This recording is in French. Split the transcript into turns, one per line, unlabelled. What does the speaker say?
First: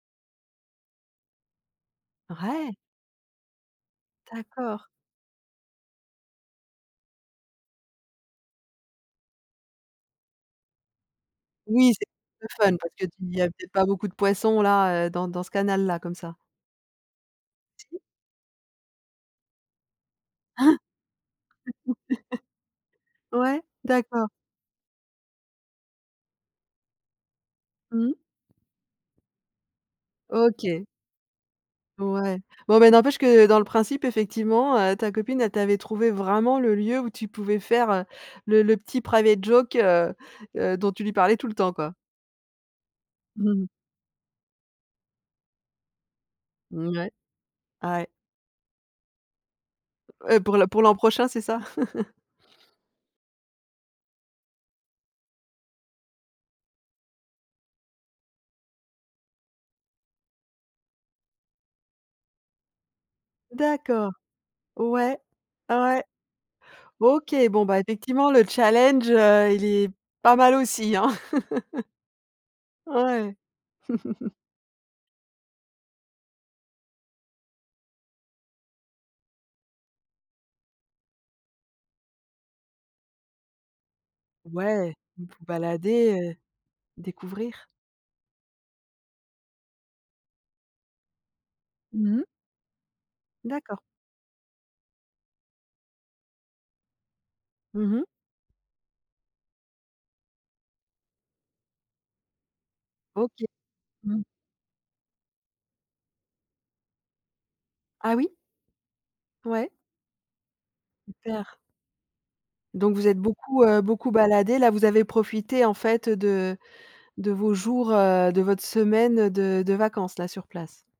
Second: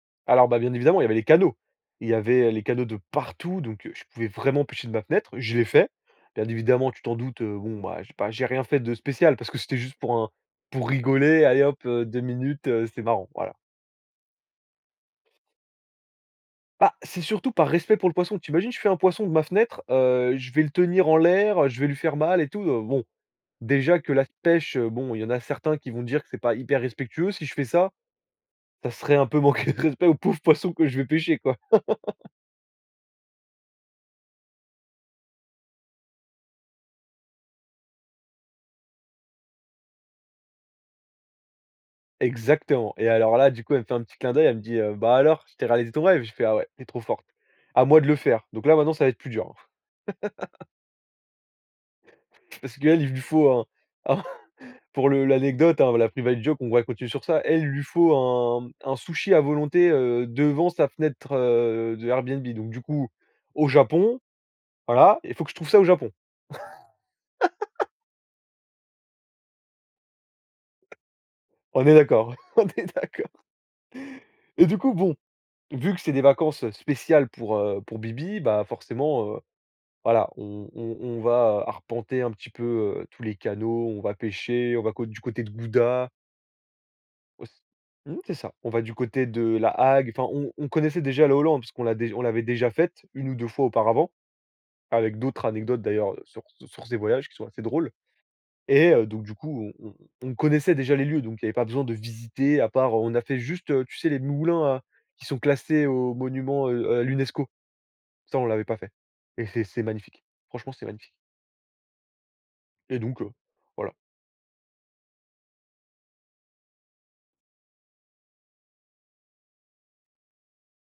Alors, bah, bien évidemment, il y avait les canaux. Il y avait, heu, les
Ouais.
canaux de partout, donc je pouvais vraiment
D'accord
pêcher de ma fenêtre. Je l'ai fait. Bien évidemment, tu t'en doutes, heu, bon, ben, j'ai pas j'ai rien fait de spécial, parce que c'était juste pour un pour rigoler. Allez hop,
Oui,
heu,
c'est
2 minutes,
[unintelligible] fun,
heu,
parce
c'est
que tu te
marrant,
dis, il y a
voilà.
peut-être pas beaucoup de poissons, là, heu, dans dans ce canal-là, comme ça.
Bah, c'est surtout par respect pour le poisson. Tu imagines, je fais un poisson de ma fenêtre, heu, je vais le
Hein?
tenir en l'air, heu, je vais lui faire mal et tout, heu, bon,
Ouais,
déjà que la
d'accord.
pêche, heu, bon, il y en a certains qui vont dire que c'est pas hyper respectueux si je fais ça.
Mmh.
Ça serait un peu manquer de respect au pauvre poisson
OK.
que je vais pêcher, quoi.
Ouais. Bon, bah, n'empêche que, dans le principe, effectivement, heu, ta copine, elle t'avait trouvé vraiment le lieu où tu pouvais faire, le le petit private joke, heu heu, dont tu lui parlais tout le temps, quoi?
Exactement, et alors là, du
Mmh.
coup, elle me fait un petit clin d'oeil, elle me dit: «Bah, alors, je t'ai réalisé ton rêve?» je fais: «Ah ouais, tu es
Mmh,
trop
ouais.
forte. À moi de
Ouais.
le faire», donc là, maintenant, ça va être plus dur.
Heu, pour l'an pour l'an prochain, c'est ça?
Parce qu'elle, il lui faut, un un, pour le l'anecdote, hein la, private joke, on va continuer sur ça. Elle, il lui faut un un sushi à volonté, heu, devant sa fenêtre de Airbnb, donc du coup, au
D'accord.
Japon,
Ouais,
voilà, il faut que je trouve ça au
ouais.
Japon.
OK, bon, bah, effectivement, le challenge, heu, il est pas mal aussi, hein?
On est d'accord, on est
Ouais.
d'accord. Et du coup bon, vu que c'est des vacances spéciales pour, heu, pour bibi, bah, forcément, heu, voilà, on on on va arpenter un petit peu, heu, tous les canaux, on va pêcher, on va
Ouais,
co du
vous
côté
vous
de Gouda.
balader, heu,
Ouais, c
découvrir.
mmh, c'est ça. On va du côté de La Hague, enfin on on connaissait déjà le Hollande puisqu'on l'a déj
Mmh
on
mh.
l'avait déjà faite. Une ou 2 fois
D'accord.
auparavant, avec d'autres anecdotes d'ailleurs sur sur ces voyages qui sont assez drôles.
Mmh mh.
Et heu, donc du coup, on on on connaissait déjà les lieux, donc il y avait pas besoin de visiter à part, heu, on a fait
OK.
juste, heu, tu sais les
Mmh.
moulins à qui sont classés au monument, heu, à l'UNESCO.
Ah, oui.
Ça, on l'avait pas fait, et c'est
Ouais.
c'est magnifique. Franchement, c'est magnifique.
Super. Donc
Et
vous êtes
donc heu,
beaucoup, heu,
voilà.
beaucoup baladés, là, vous avez profité, en fait, heu, de de vos jours, heu, de votre semaine de de vacances, là, sur place.